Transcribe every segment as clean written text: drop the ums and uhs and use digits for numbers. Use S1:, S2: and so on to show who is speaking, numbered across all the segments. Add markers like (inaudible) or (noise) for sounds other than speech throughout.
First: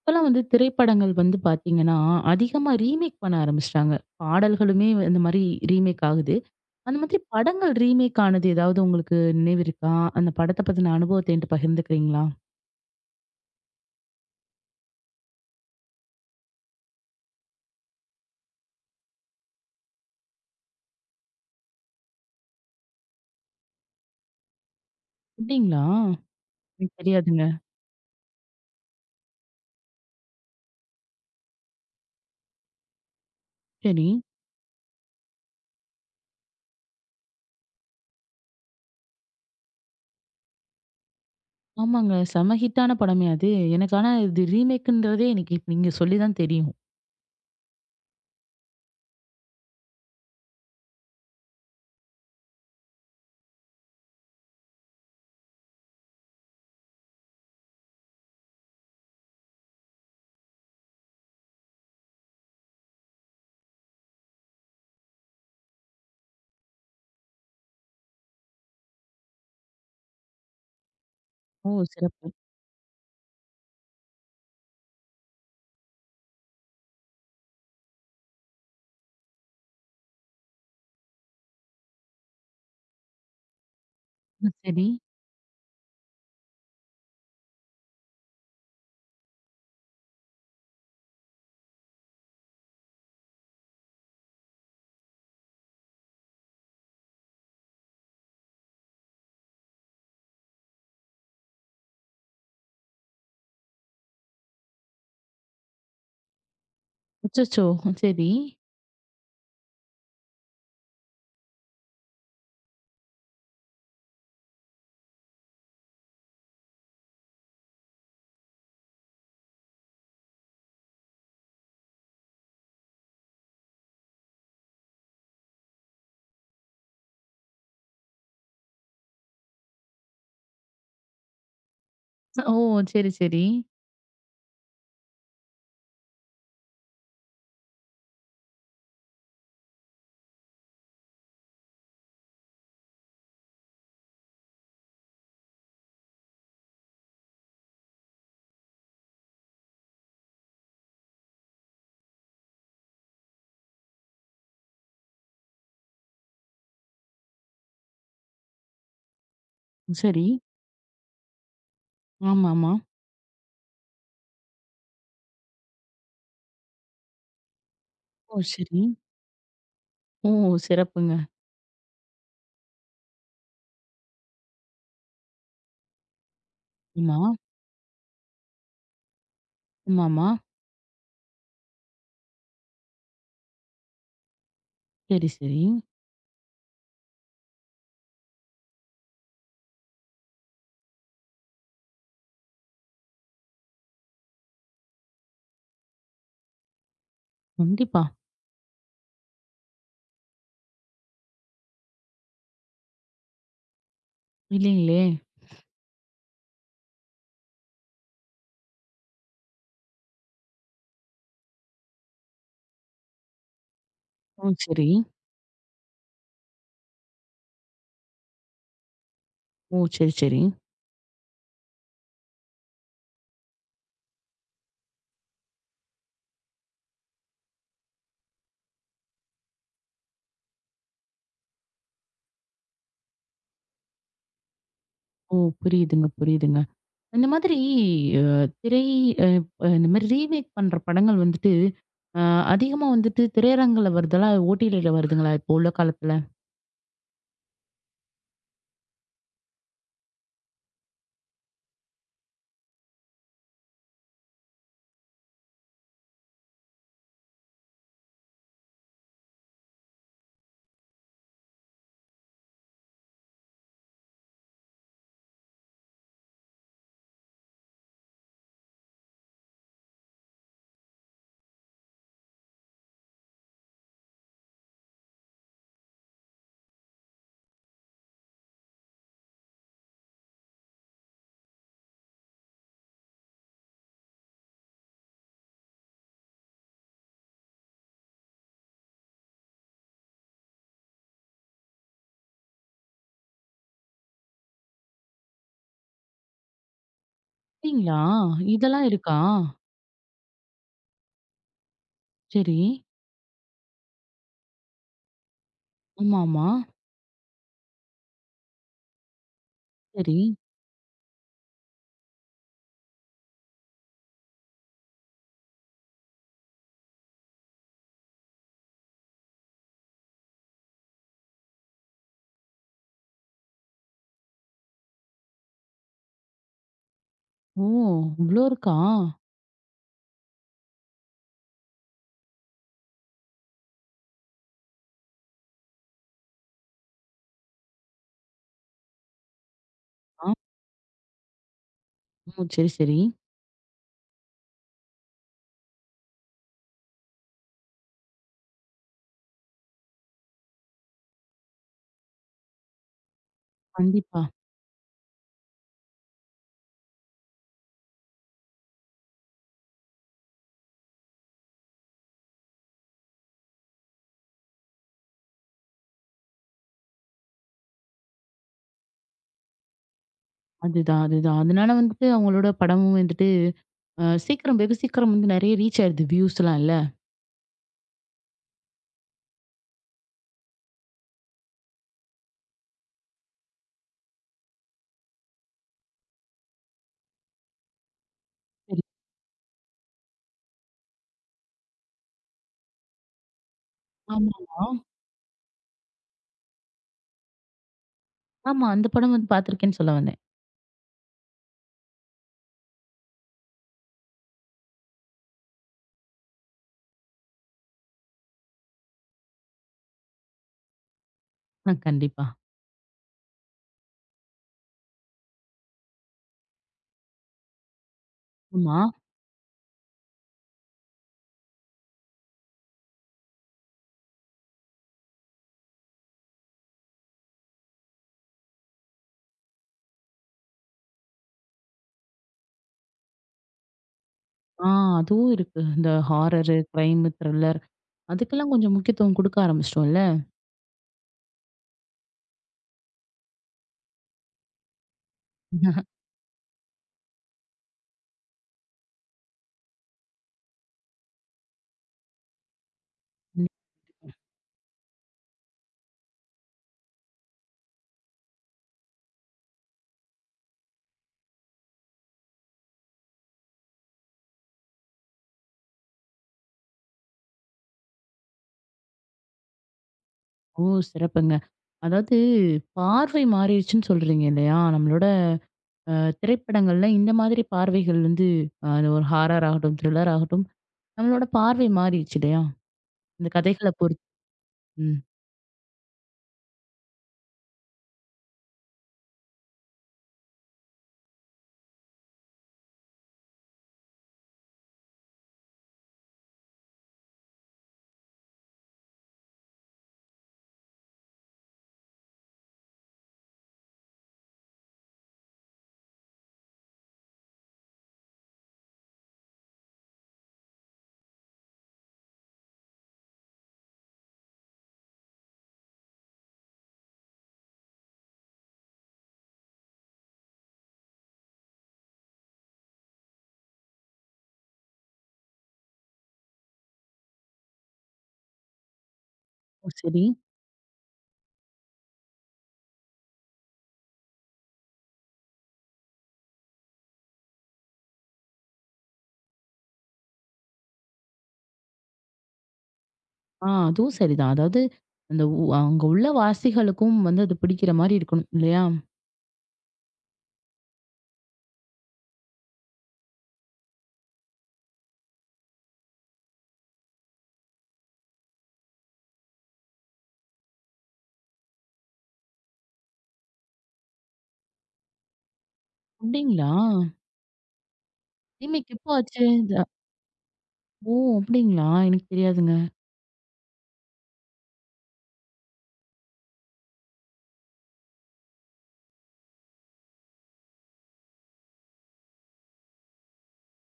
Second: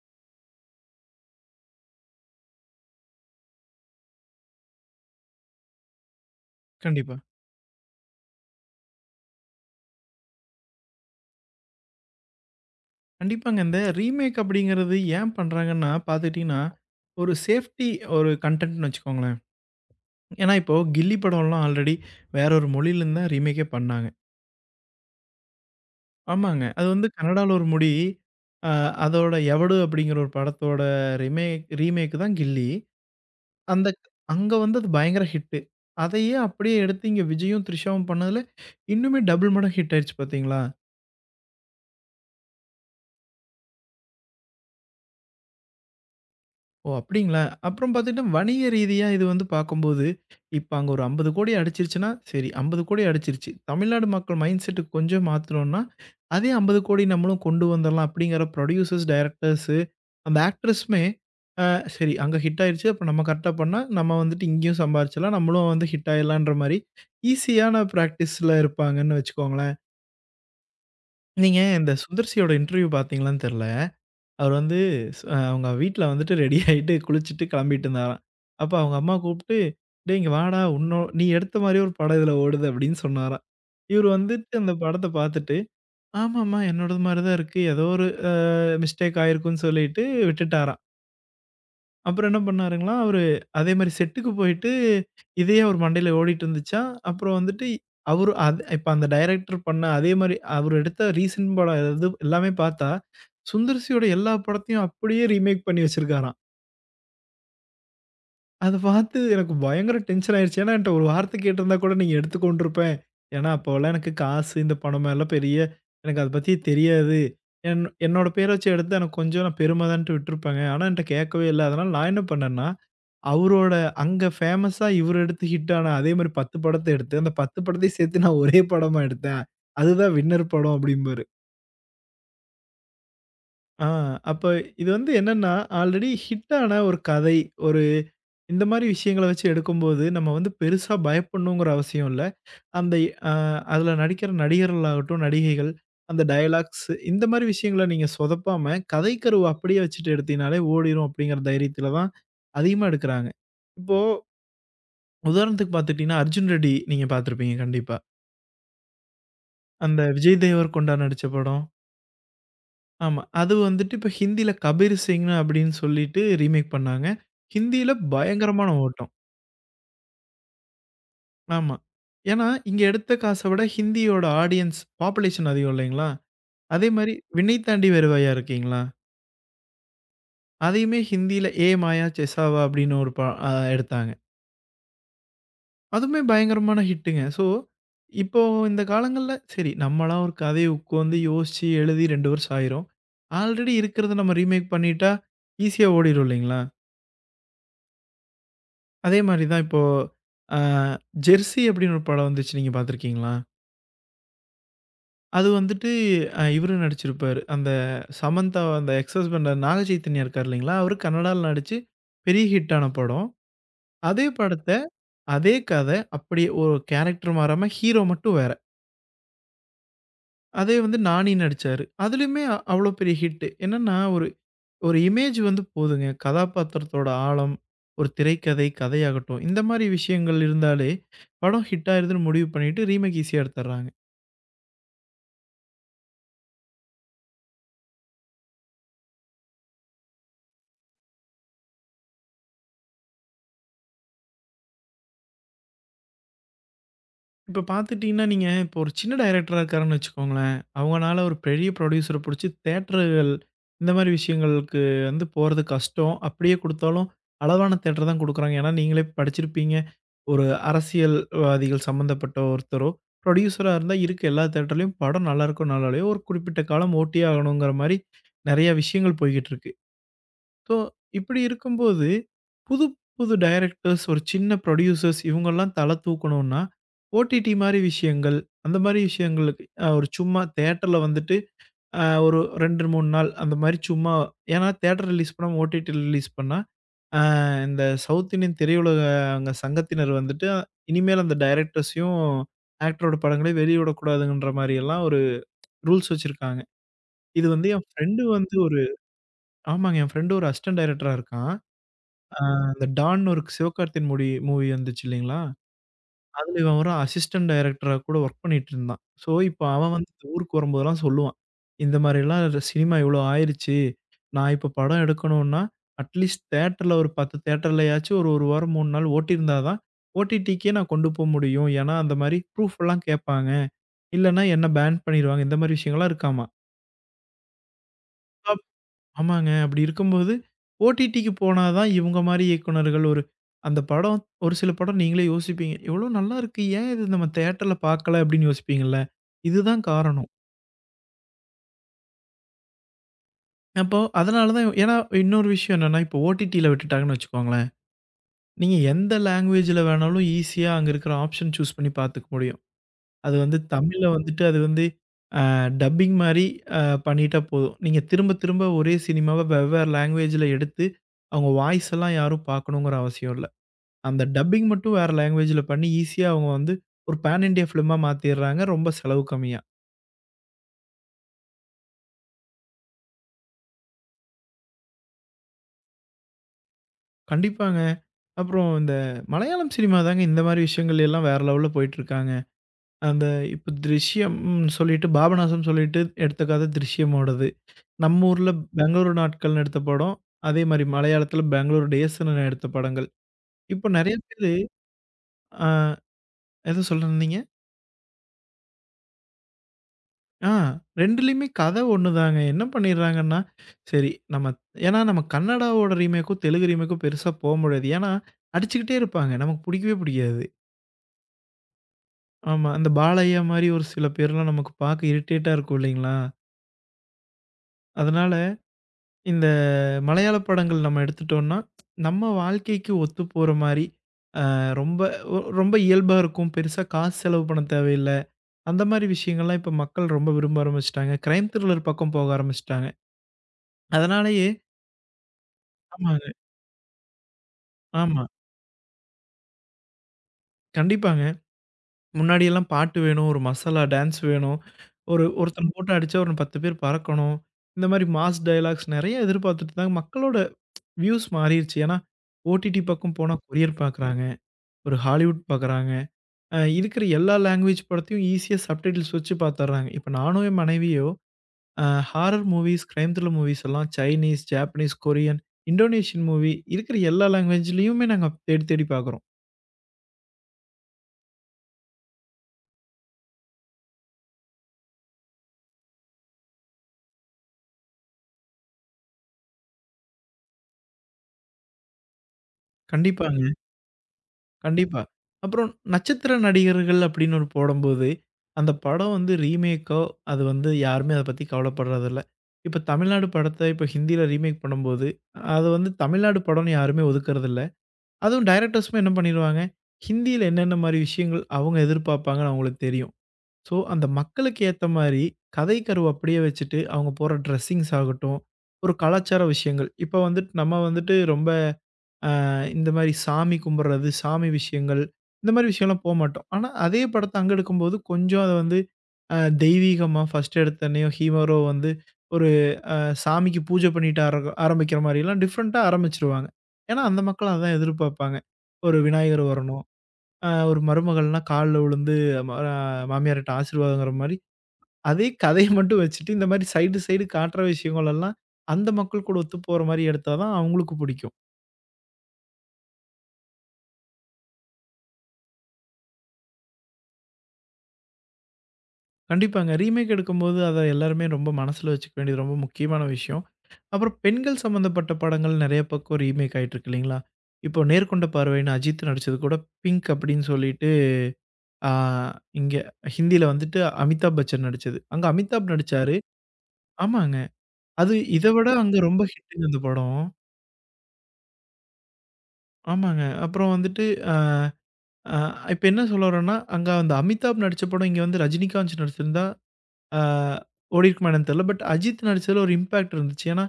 S1: இப்பெல்லாம் திரைப்படங்கள் பாத்தீங்கன்னா, அதிகமா ரீமேக் பண்ண ஆரம்பிச்சுட்டாங்க. பாடல்களுமே இந்த மாரி ரீமேக் ஆகுது. அந்த
S2: கண்டிப்பா.
S1: மாதிரி படங்கள் ரீமேக் ஆனது ஏதாவது உங்களுக்கு நினைவு இருக்கா? அந்த படத்த பத்தின அனுபவத்த என்ட்ட பகிர்ந்துக்கிறீங்களா?
S2: கண்டிப்பாங்க. இந்த ரீமேக் அப்படிங்கிறது ஏன் பண்றாங்கன்னா, பார்த்துக்கிட்டீங்கன்னா, ஒரு சேஃப்டி ஒரு கன்டென்ட்ன்னு வச்சுக்கோங்களேன். ஏன்னா, இப்போ கில்லி படம்லாம் ஆல்ரெடி வேற ஒரு மொழியிலருந்து தான் ரீமேக்கே பண்ணாங்க.
S1: அப்டிங்களா?
S2: ஆமாங்க. அது
S1: எனக்கு
S2: வந்து
S1: தெரியாதுங்க.
S2: கன்னடால ஒரு மொழி, அ அதோட எவடு அப்படிங்கிற ஒரு படத்தோட ரிமேக் ரீமேக் ரீமேக்கு தான் கில்லி. அந்த
S1: சரி.
S2: அங்க வந்து அது பயங்கர ஹிட்டு. அதையே அப்படியே எடுத்து இங்க விஜயும், த்ரிஷாவும் பண்ணதுல இன்னுமே டபுள் மடங்கு ஹிட் ஆயிடுச்சு பார்த்தீங்களா?
S1: ஆமாங்க. செம ஹிட்டான படமே அது. எனக்கு ஆனா இது ரீமேக்குன்றதே எனக்கு இப்ப நீங்க சொல்லி தான் தெரியும்.
S2: ஓ! அப்டிங்களா? அப்புறம் பாத்துக்கிட்டா வணிக ரீதியா இது வந்து பாக்கும்போது, இப்ப அங்க ஒரு 50,00,00,000 அடிச்சிருச்சுன்னா, சரி 50,00,00,000 அடிச்சிருச்சு. தமிழ்நாடு மக்கள் மைண்ட் செட்ட கொஞ்சம் மாத்துனோம்னா, அதே 50,00,00,000 நம்மளும் கொண்டு வந்துரலாம் அப்டிங்கிற ப்ரொடியூசர்ஸ், டைரக்டர்ஸு, அந்த ஆக்ட்ரஸுமே அ சரி அங்க ஹிட் ஆயிருச்சு. அப்ப நம்ம கரெக்ட்டா பண்ணா, நம்ம வந்துட்டு இங்கேயும் சம்பாரிச்சலாம். நம்மளும் வந்து ஹிட் ஆயிரலான்ற மாரி ஈஸியான பிராக்டிஸ்ல இருப்பாங்கன்னு வச்சுக்கோங்களேன். நீங்க
S1: ஓ!
S2: இந்த
S1: சிறப்பு.
S2: சுந்தர் சியோட இன்டர்வியூ பாத்தீங்களான்னு தெர்ல. அவர் வந்து ஸ் அ அவங்க வீட்ல வந்துட்டு ரெடி ஆயிட்டு, குளிச்சுட்டு கிளம்பிட்டு இருந்தாராம். அப்ப அவங்க அம்மா கூப்ட்டு, "டேய் இங்க வாடா, உன்னோ நீ எடுத்த மாரியே ஒரு படம் இதுல ஓடுது" அப்படின்னு சொன்னாராம். இவரு
S1: ம்.
S2: வந்துட்டு அந்த
S1: சரி.
S2: படத்த பாத்துட்டு, "ஆமாமா, என்னோடது மாரி தான் இருக்கு. ஏதோ ஒரு மிஸ்டேக் ஆயிருக்கும்னு" சொல்லிட்டு விட்டுட்டாராம். அப்புறம் என்ன பண்ணாருங்களா, அவரு அதே மாரி செட்டுக்கு போயிட்டு, இதே அவர் மண்டையில ஓடிட்டு இருந்துச்சா, அப்புறம் வந்துட்டு அவரு அது இப்ப அந்த டைரக்டர் பண்ண அதே மாரி அவரு எடுத்த ரீசன்ட் படம் இது எல்லாமே பார்த்தா, சுந்தர் சியோட எல்லா படத்தையும் அப்படியே ரீமேக் பண்ணி வச்சிருக்காராம்.
S1: அச்சச்சோ! சரி.
S2: அத பார்த்து எனக்கு பயங்கர டென்ஷன் ஆயிருச்சு. ஏன்னா என்ட்ட ஒரு வார்த்தை கேட்டிருந்தா கூட நீங்க எடுத்து கொண்டிருப்பேன். ஏன்னா அப்போலாம் எனக்கு காசு, இந்த பணம் மேலலாம் பெரிய எனக்கு அத பத்தி தெரியாது. என்னோட பேர வச்சு எடுத்து எனக்கு கொஞ்சம் நான் பெருமை தான்ட்டு விட்டுருப்பேங்க. ஆனா என்ட்ட கேட்கவே இல்ல. அதனால நான் என்ன பண்ணேன்னா அவரோட அங்க ஃபேமஸா இவரு எடுத்து ஹிட் ஆன அதே மாரி 10 படத்த எடுத்து, அந்த 10 படத்தையும் சேர்த்து நான் ஒரே படமா எடுத்தேன். அதுதான் வின்னர் படம் அப்டிம்பாரு.
S1: ஓ! சரி, சரி.
S2: ஆ அப்ப இது வந்து என்னன்னா, ஆல்ரெடி ஹிட் ஆன ஒரு கதை, ஒரு இந்த மாரி விஷயங்கள வச்சு எடுக்கும்போது, நம்ம வந்து பெருசா பயப்படணுங்கிற அவசியம் இல்ல. அந்த அ அதுல நடிக்கிற நடிகர்களாகட்டும், நடிகைகள், அந்த டயலாக்ஸ் இந்த மாரி விஷயங்கள நீங்க சொதப்பாம, கதை கருவ அப்படியே வச்சுட்டு எடுத்தீங்கனாலே ஓடிரும் அப்படிங்கிற தைரியத்துல தான் அதிகமா எடுக்குறாங்க. இப்போ உதாரணத்துக்கு பார்த்துட்டீங்கன்னா, அர்ஜுன் ரெட்டி நீங்க பார்த்துருப்பீங்க கண்டிப்பா. அந்த
S1: சரி.
S2: விஜய் தேவரக்கொண்டா நடிச்ச படம்.
S1: ஆமாமா.
S2: ஆமா. அது வந்துட்டு இப்ப ஹிந்தியில கபீர் சிங்னு அப்படின்னு சொல்லிட்டு ரீமேக் பண்ணாங்க. ஹிந்தியில
S1: ஓ!
S2: பயங்கரமான
S1: சரி.
S2: ஓட்டம்.
S1: ஓ! சிறப்புங்க.
S2: ஆமா. ஏன்னா, இங்க எடுத்த காச விட ஹிந்தியோட ஆடியன்ஸ் பாப்புலேஷன் அதிகம் இல்லைங்களா? அதே மாரி
S1: ஆமா.
S2: "விண்ணை தாண்டி வருவாயா" இருக்கீங்களா?
S1: ஆமாமா.
S2: அதையுமே ஹிந்தியில "ஏ மாயா செசாவா" அப்படின்னு ஒரு ப அ எடுத்தாங்க.
S1: சரி, சரி.
S2: அதுவுமே பயங்கரமான ஹிட்டுங்க. ஸோ, இப்போ இந்த காலங்கள்ல சரி நம்மளா ஒரு கதைய உட்காந்து யோசிச்சு எழுதி 2 வருஷம் ஆயிரும். ஆல்ரெடி இருக்கிறத நம்ம ரீமேக் பண்ணிட்டா ஈஸியா ஓடிரும் இல்லைங்களா?
S1: கண்டிப்பா.
S2: அதே மாரி தான் இப்போ அ "ஜெர்சி" அப்படின்னு ஒரு படம் வந்துச்சு. நீங்க பார்த்துருக்கீங்களா?
S1: இல்லைங்களே!
S2: அது வந்துட்டு இவரு நடிச்சிருப்பாரு. அந்த சமந்தா அந்த எக்ஸ் ஹஸ்பண்ட் நாகச்சைத்தன்யா இருக்காரு இல்லைங்களா? அவரு கன்னடால நடிச்சு பெரிய ஹிட்டான படம். அதே
S1: ஓ!
S2: படத்த,
S1: சரி.
S2: அதே கத அப்படியே ஒரு கேரக்டர் மாறாம ஹீரோ மட்டும் வேற.
S1: ஓ! சரி, சரி.
S2: அதே வந்து நானி நடிச்சாரு. அதுலயுமே அவ்ளோ பெரிய ஹிட். என்னன்னா, ஒரு ஒரு இமேஜ் வந்து போதுங்க. கதாபாத்திரத்தோட ஆழம், ஒரு திரைக்கதை, கதையாகட்டும். இந்த மாரி விஷயங்கள் இருந்தாலே, படம் ஹிட் ஆயிருதுன்னு முடிவு பண்ணிட்டு ரீமேக் ஈஸியா எடுத்துர்றாங்க.
S1: ஓ! புரியுதுங்க, புரியுதுங்க. இந்த மாதிரி அ திரை அ அ இந்த மாரி ரீமேக் பண்ற படங்கள் வந்துட்டு, அ அதிகமா வந்துட்டு திரையரங்குல வருதலா? ஓடிடில வருதுங்களா? இப்போ உள்ள காலத்துல?
S2: இப்ப பார்த்துட்டீங்கன்னா, நீங்க இப்போ ஒரு சின்ன டைரக்டரா இருக்காருன்னு வச்சுக்கோங்களேன். அவங்கனால ஒரு பெரிய ப்ரொடியூசர புடிச்சு தியேட்டர்கள் இந்த மாரி விஷயங்களுக்கு வந்து போறது கஷ்டம். அப்படியே குடுத்தாலும், அளவான தியேட்டர் தான் குடுக்குறாங்க. ஏன்னா, நீங்களே படிச்சிருப்பீங்க. ஒரு அரசியல்வாதிகள் சம்மந்தப்பட்ட ஒருத்தரோ, ப்ரொடியூசரா இருந்தா இருக்க எல்லா தியேட்டர்லயும் படம் நல்லாருக்கோ, நல்லாலையோ ஒரு குறிப்பிட்ட காலம் ஓட்டியே ஆகணுங்கிற மாரி நெறைய விஷயங்கள் போய்க்கிட்டு இருக்கு. ஸோ, இப்படி இருக்கும்போது, புது புது டைரக்டர்ஸ், ஒரு சின்ன ப்ரொடியூசர்ஸ் இவங்கலாம் தல தூக்கணும்னா, ஓடிடி மாரி விஷயங்கள், அந்த மாரி விஷயங்களுக்கு ஒரு சும்மா தியேட்டர்ல வந்துட்டு, ஒரு 2, 3 நாள் அந்த மாரி சும்மா ஏன்னா தியேட்டர் ரிலீஸ் பண்ணாம ஓடிடி ரிலீஸ் பண்ணா ஆ இந்த சவுத் இந்தியன் திரையுலக அங்க சங்கத்தினர் வந்துட்டு, இனிமேல் அந்த டைரக்டர்ஸையும், ஆக்டரோட படங்களையும் வெளியிடக்கூடாதுங்கன்ற மாரியெல்லாம் ஒரு ரூல்ஸ் வச்சிருக்காங்க. இது வந்து என்
S1: அப்டிங்களா?
S2: ஃப்ரெண்டு வந்து ஒரு
S1: இதெல்லாம் இருக்கா?
S2: ஆமாங்க. என் ஃப்ரெண்டு ஒரு அசிஸ்டன்ட் டைரக்டரா இருக்கான். ஆ
S1: சரி.
S2: அந்த டான்னு ஒரு சிவகார்த்திகேயன் மூடி மூவி வந்துச்சு இல்லைங்களா?
S1: ஆமாமா.
S2: அதுல இவன் ஒரு அசிஸ்டன்ட் டைரக்டரா கூட வொர்க் பண்ணிட்டு இருந்தான். சோ, இப்ப அவன் வந்து
S1: சரி.
S2: இந்த ஊருக்கு வரும்போதெல்லாம் சொல்லுவான். இந்த மாரிலாம் சினிமா இவ்ளோ ஆயிருச்சு. நான் இப்ப படம் எடுக்கணும்னா, அட்லீஸ்ட் தியேட்டர்ல ஒரு 10 தியேட்டர்லயாச்சும் ஒரு 1 வாரம் 3 நாள் ஓட்டியிருந்தா தான், ஓடிடிக்கே நான் கொண்டு போ முடியும். ஏன்னா, அந்த மாரி ப்ரூஃப் எல்லாம் கேட்பாங்க. இல்லன்னா என்ன பேன் பண்ணிருவாங்க. இந்த மாரி விஷயங்கள்லாம் இருக்காமா.
S1: ஓ! இவ்ளோ இருக்கா?
S2: ஆமாங்க. அப்படி இருக்கும்போது, ஓடிடிக்கு போனா தான் இவங்க மாரி இயக்குனர்கள் அந்த படம் ஒரு சில படம் நீங்களே யோசிப்பீங்க. "எவ்வளோ நல்லாயிருக்கு. ஏன் இது நம்ம தியேட்டர்ல பார்க்கல?" அப்படின்னு யோசிப்பீங்கள்ல. இதுதான் காரணம்.
S1: ஆ. ஓ! சரி, சரி.
S2: அப்போ அதனால தான் ஏன்னா இன்னொரு விஷயம் என்னன்னா, இப்போ ஓடிடில விட்டுட்டாங்கன்னு வச்சுக்கோங்களேன், நீங்க எந்த லாங்குவேஜ்ல வேணாலும் ஈஸியா அங்க இருக்கிற ஆப்ஷன் சூஸ் பண்ணி பார்த்துக்க முடியும். அது வந்து தமிழ்ல
S1: கண்டிப்பா.
S2: வந்துட்டு அது வந்து டப்பிங் மாரி அ பண்ணிட்டா போதும். நீங்க திரும்ப திரும்ப ஒரே சினிமாவ வெவ்வேறு லாங்குவேஜ்ல எடுத்து, அவங்க வாய்ஸ் எல்லாம் யாரும் பார்க்கணுங்கிற அவசியம் இல்ல. அந்த டப்பிங் மட்டும் வேற லாங்குவேஜ்ல பண்ணி, ஈஸியா அவங்க வந்து ஒரு பான் இண்டியா ஃபிலிமா மாத்திர்றாங்க. ரொம்ப செலவு கம்மியா.
S1: அதுதான், அதுதான். அதனால வந்துட்டு அவங்களோட படமும் வந்துட்டு சீக்கிரம் வெகு சீக்கிரம் வந்து நெறைய ரீச் ஆயிடுது வியூஸ்லாம் இல்ல?
S2: கண்டிப்பாங்க. அப்புறம் இந்த மலையாளம் சினிமா தாங்க இந்த மாரி விஷயங்கள் எல்லாம் வேற லெவல்ல போயிட்டுருக்காங்க. அந்த இப்ப "திருஷ்யம்ன்னு" சொல்லிட்டு பாபநாசம் சொல்லிட்டு எடுத்த கதை "திருஷ்யமோடது." நம்ம ஊர்ல
S1: சரி.
S2: பெங்களூரு நாட்கள்னு எடுத்த படம். அதே மாரி மலையாளத்தில பெங்களூரு டேஸ்ன்னு எடுத்த படங்கள். இப்போ நெறைய பேரு
S1: ஆமாமா.
S2: ஆ ஏதோ சொல்ல வந்தீங்க?
S1: ஆமா. அந்த படம் வந்து பார்த்துருக்கேன்னு சொல்ல வந்தேன்.
S2: ஆ 2லயுமே கதை ஒண்ணுதாங்க. என்ன பண்ணிடுறாங்கன்னா, சரி நம்ம ஏன்னா நம்ம கன்னடாவோட ரீமேக்கும், தெலுங்கு ரீமேக்கும் பெருசா போ முடியாது. ஏன்னா, அடிச்சுக்கிட்டே இருப்பாங்க. நமக்கு புடிக்கவே புடிக்காது.
S1: ஆ கண்டிப்பா.
S2: ஆமா. அந்த பாலைய்யா மாரி ஒரு சில பேர்லாம் நமக்கு பார்க்க இரிட்டேட்டா இருக்கும் இல்லைங்களா? அதனால
S1: ஆமா.
S2: இந்த மலையாள படங்கள் நம்ம எடுத்துட்டோம்னா, நம்ம வாழ்க்கைக்கு ஒத்துப்போற மாரி, ரொம்ப ரொம்ப இயல்பா இருக்கும். பெருசா காசு செலவு பண்ண தேவையில்ல. அந்த மாரி விஷயங்கள்லாம் இப்ப மக்கள் ரொம்ப விரும்ப ஆரம்பிச்சுட்டாங்க. கிரைம் த்ரில்லர் பக்கம் போக ஆரம்பிச்சுட்டாங்க. அதனாலேயே
S1: ஆ அதுவும் இருக்கு. இந்த
S2: ஆமாங்க.
S1: ஹாரரு, கிரைமு, த்ரில்லர்
S2: ஆமா.
S1: அதுக்கெல்லாம் கொஞ்சம் முக்கியத்துவம் குடுக்க ஆரம்பிச்சுட்டோம்ல.
S2: கண்டிப்பாங்க. முன்னாடியெல்லாம் பாட்டு வேணும், ஒரு மசாலா டான்ஸ் வேணும். ஒரு ஒருத்தன் போட்டு அடிச்சா ஒரு 10 பேர் பறக்கணும். இந்த மாரி மாஸ் டயலாக்ஸ் நெறைய எதிர்பார்த்துட்டு இருந்தாங்க. மக்களோட வியூஸ் மாறிருச்சு. ஏன்னா, ஓடிடி பக்கம் போனா
S1: (laughs)
S2: கொரியர் பார்க்குறாங்க. ஒரு ஹாலிவுட் பார்க்குறாங்க. இருக்கிற எல்லா லேங்குவேஜ் படத்தையும் ஈஸியா சப்டைட்டில்ஸ் வச்சு பார்த்துர்றாங்க. இப்ப நானும் என் மனைவியும் அ horror movies, crime thriller movies எல்லாம் Chinese, Japanese, Korean, Indonesian movie இருக்கிற எல்லா லேங்குவேஜ்லயுமே நாங்க தேடி தேடி பார்க்குறோம்.
S1: ஓ! சிறப்புங்க. அதாவது பார்வை மாறிடுச்சுன்னு சொல்றீங்க இல்லையா? நம்மளோட அ திரைப்படங்கள்ல இந்த மாதிரி பார்வைகள் வந்து அது ஒரு ஹாரர் ஆகட்டும், த்ரில்லர் ஆகட்டும், நம்மளோட பார்வை மாறிடுச்சு இல்லையா? இந்த
S2: கண்டிப்பாங்க.
S1: கதைகள பொறுத்து. ம்.
S2: கண்டிப்பா. அப்புறம் நட்சத்திர நடிகர்கள் அப்படின்னு ஒரு போடம்போது, அந்த படம் வந்து ரீமேக்கோ, அது வந்து யாருமே அத பத்தி கவலைப்படுறதில்ல. இப்ப தமிழ்நாடு படத்த இப்ப ஹிந்தியில ரீமேக் பண்ணும்போது, அது வந்து தமிழ்நாடு படம்னு யாருமே ஒதுக்குறதில்ல. அதுவும் டைரக்டர்ஸுமே என்ன பண்ணிருவாங்க, ஹிந்தியில என்னென்ன மாரி விஷயங்கள் அவங்க எதிர்பார்ப்பாங்கன்னு அவங்களுக்கு தெரியும். ஸோ, அந்த மக்களுக்கு ஏத்த மாரி கதை கருவ அப்படியே வச்சுட்டு, அவங்க போடுற ட்ரெஸ்ஸிங்ஸ் ஆகட்டும், ஒரு கலாச்சார விஷயங்கள். இப்ப வந்துட்டு நம்ம வந்துட்டு ரொம்ப அ இந்த மாரி சாமி கும்பிடுறது, சாமி விஷயங்கள், இந்த மாரி விஷயம்லாம் போமாட்டோம். ஆனா, அதே படத்த அங்க எடுக்கும்போது கொஞ்சம் அத வந்து அ தெய்வீகமா ஃபர்ஸ்ட் எடுத்தோனேயும் ஹீரோ வந்து ஒரு சாமிக்கு பூஜை பண்ணிட்டு ஆரம்பிக்கிற மாரிலாம் டிஃப்ரெண்ட்டா ஆரம்பிச்சுருவாங்க. ஏன்னா, அந்த மக்கள் அதான் எதிர்பார்ப்பாங்க. ஒரு விநாயகர்
S1: ஓ!
S2: வரணும்.
S1: சரி.
S2: ஒரு மருமகள்னா கால்ல விழுந்து ம அ மாமியார்ட்ட ஆசீர்வாதங்கிற மாரி, அதே கதைய மட்டும் வச்சுட்டு இந்த மாரி சைடு சைடு காட்டுற விஷயங்களெல்லாம் அந்த மக்கள் கூட ஒத்துப்போற மாரி எடுத்தா தான் அவங்களுக்கு புடிக்கும்.
S1: ஆ அதுவும் சரிதான். அதாவது அந்த அங்க உள்ள வாசிகளுக்கும் வந்து அது பிடிக்கிற மாரி இருக்கணும் இல்லையா?
S2: கண்டிப்பாங்க. ரீமேக் எடுக்கும்போது அத எல்லாருமே ரொம்ப மனசுல வச்சுக்க வேண்டியது ரொம்ப முக்கியமான விஷயம். அப்புறம் பெண்கள் சம்மந்தப்பட்ட படங்கள் நெறைய பக்கம் ரீமேக் ஆயிட்டுருக்கு இல்லைங்களா? இப்போ "நேர்கொண்ட பார்வைன்னு" அஜித் நடிச்சது கூட "பிங்க்" அப்படின்னு சொல்லிட்டு ஆ இங்க ஹிந்தியில வந்துட்டு அமிதாப் பச்சன் நடிச்சது. அங்க அமிதாப் நடிச்சாரு.
S1: அப்டிங்களா?
S2: ஆமாங்க. அது இத விட
S1: ரீமேக் எப்போ
S2: அங்க ரொம்ப
S1: ஆச்சு? இந்த
S2: ஹிட்டுங்க அந்த படம்.
S1: ஓ! அப்டிங்களா? எனக்கு தெரியாதுங்க.
S2: ஆமாங்க. அப்புறம் வந்துட்டு அ அ இப்ப என்ன சொல்ல வர்றேன்னா, அங்க அந்த அமிதாப் நடிச்ச படம் இங்க வந்து ரஜினிகாந்த் நடிச்சிருந்தா ஆ ஓடியிருக்குமா என்னன்னு தெரியல. பட் அஜித் நடிச்சதுல ஒரு இம்பேக்ட் இருந்துச்சு. ஏன்னா,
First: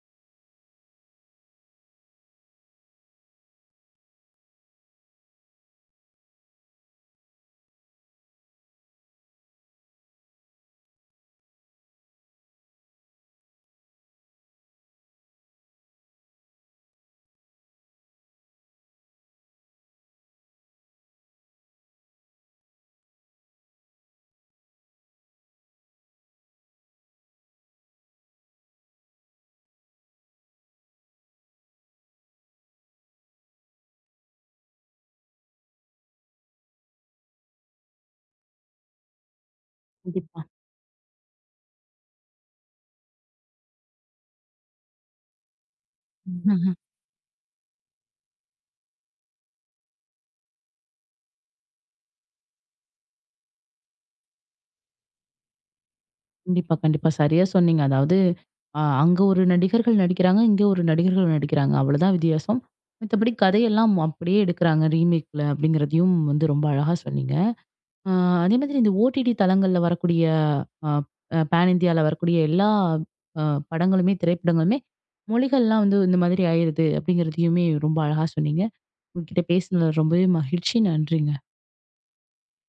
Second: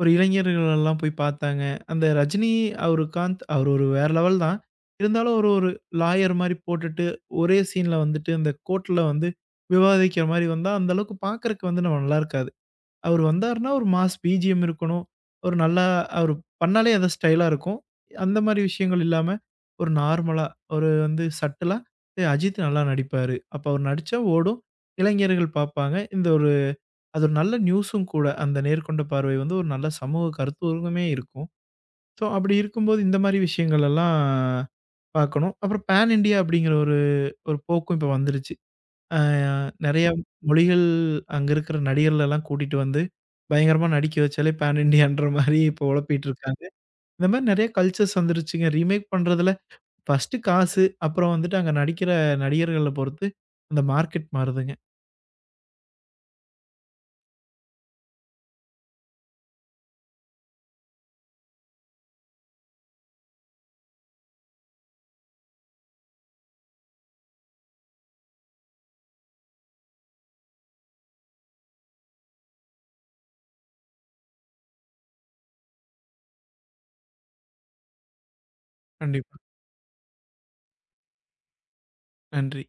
S2: ஒரு இளைஞர்கள் எல்லாம் போய் பார்த்தாங்க. அந்த ரஜினி, அவரு காந்த் அவர் ஒரு வேற லெவல் தான். இருந்தாலும் ஒரு ஒரு லாயர் மாரி போட்டுட்டு, ஒரே சீன்ல வந்துட்டு அந்த கோர்ட்ல வந்து விவாதிக்கிற மாரி வந்தா, அந்த அளவுக்கு பார்க்கறக்கு வந்து நம்ம நல்லா இருக்காது. அவரு வந்தாருன்னா, ஒரு மாஸ் பிஜிஎம் இருக்கணும். ஒரு நல்லா அவரு பண்ணாலே ஏதோ ஸ்டைலா இருக்கும். அந்த மாரி விஷயங்கள் இல்லாம, ஒரு நார்மலா, ஒரு வந்து சட்டிலா, "ஏய் அஜித் நல்லா நடிப்பாரு. அப்ப அவரு நடிச்சா ஓடும். இளைஞர்கள் பார்ப்பாங்க." இந்த ஒரு அது ஒரு நல்ல நியூஸும் கூட. அந்த நேர்கொண்ட பார்வை வந்து ஒரு நல்ல சமூக கருத்தூக்கமே இருக்கும். ஸோ, அப்படி இருக்கும்போது இந்த மாரி விஷயங்கள் எல்லாம் பார்க்கணும். அப்புறம் பேன் இண்டியா அப்படிங்கிற ஒரு ஒரு போக்கும் இப்ப வந்துருச்சு. அ நெறைய
S1: கண்டிப்பா.
S2: மொழிகள் அங்க இருக்கிற நடிகர்களெல்லாம் கூட்டிட்டு வந்து, பயங்கரமா நடிக்க வச்சாலே பான் இண்டியான்ற மாரி இப்போ ஒழப்பிட்டு இருக்காங்க.
S1: (laughs)
S2: இந்த மாரி நெறைய கல்ச்சர்ஸ் வந்துருச்சுங்க. ரீமேக் பண்றதுல ஃபர்ஸ்ட்டு காசு, அப்புறம் வந்துட்டு அங்க நடிக்கிற நடிகர்கள பொறுத்து அந்த மார்க்கெட் மாறுதுங்க.
S1: கண்டிப்பா, கண்டிப்பா. சரியா சொன்னீங்க. அதாவது அங்க ஒரு நடிகர்கள் நடிக்கிறாங்க, இங்க ஒரு நடிகர்கள் நடிக்கிறாங்க. அவ்வளோதான் வித்தியாசம். மத்தபடி கதையெல்லாம் அப்படியே எடுக்குறாங்க ரீமேக்ல அப்படிங்கிறதையும் வந்து ரொம்ப அழகா சொன்னீங்க. ஆ அதே மாதிரி இந்த ஓடிடி தளங்கள்ல வரக்கூடிய அ அ பேன் இந்தியால வரக்கூடிய எல்லா அ படங்களுமே, திரைப்படங்களுமே மொழிகள்லாம் வந்து இந்த மாதிரி ஆயிருது, அப்படிங்கிறதையுமே ரொம்ப அழகா சொன்னீங்க.
S2: கண்டிப்பா.
S1: உங்ககிட்ட பேசினதுல ரொம்பவே மகிழ்ச்சி. நன்றிங்க.
S2: நன்றி.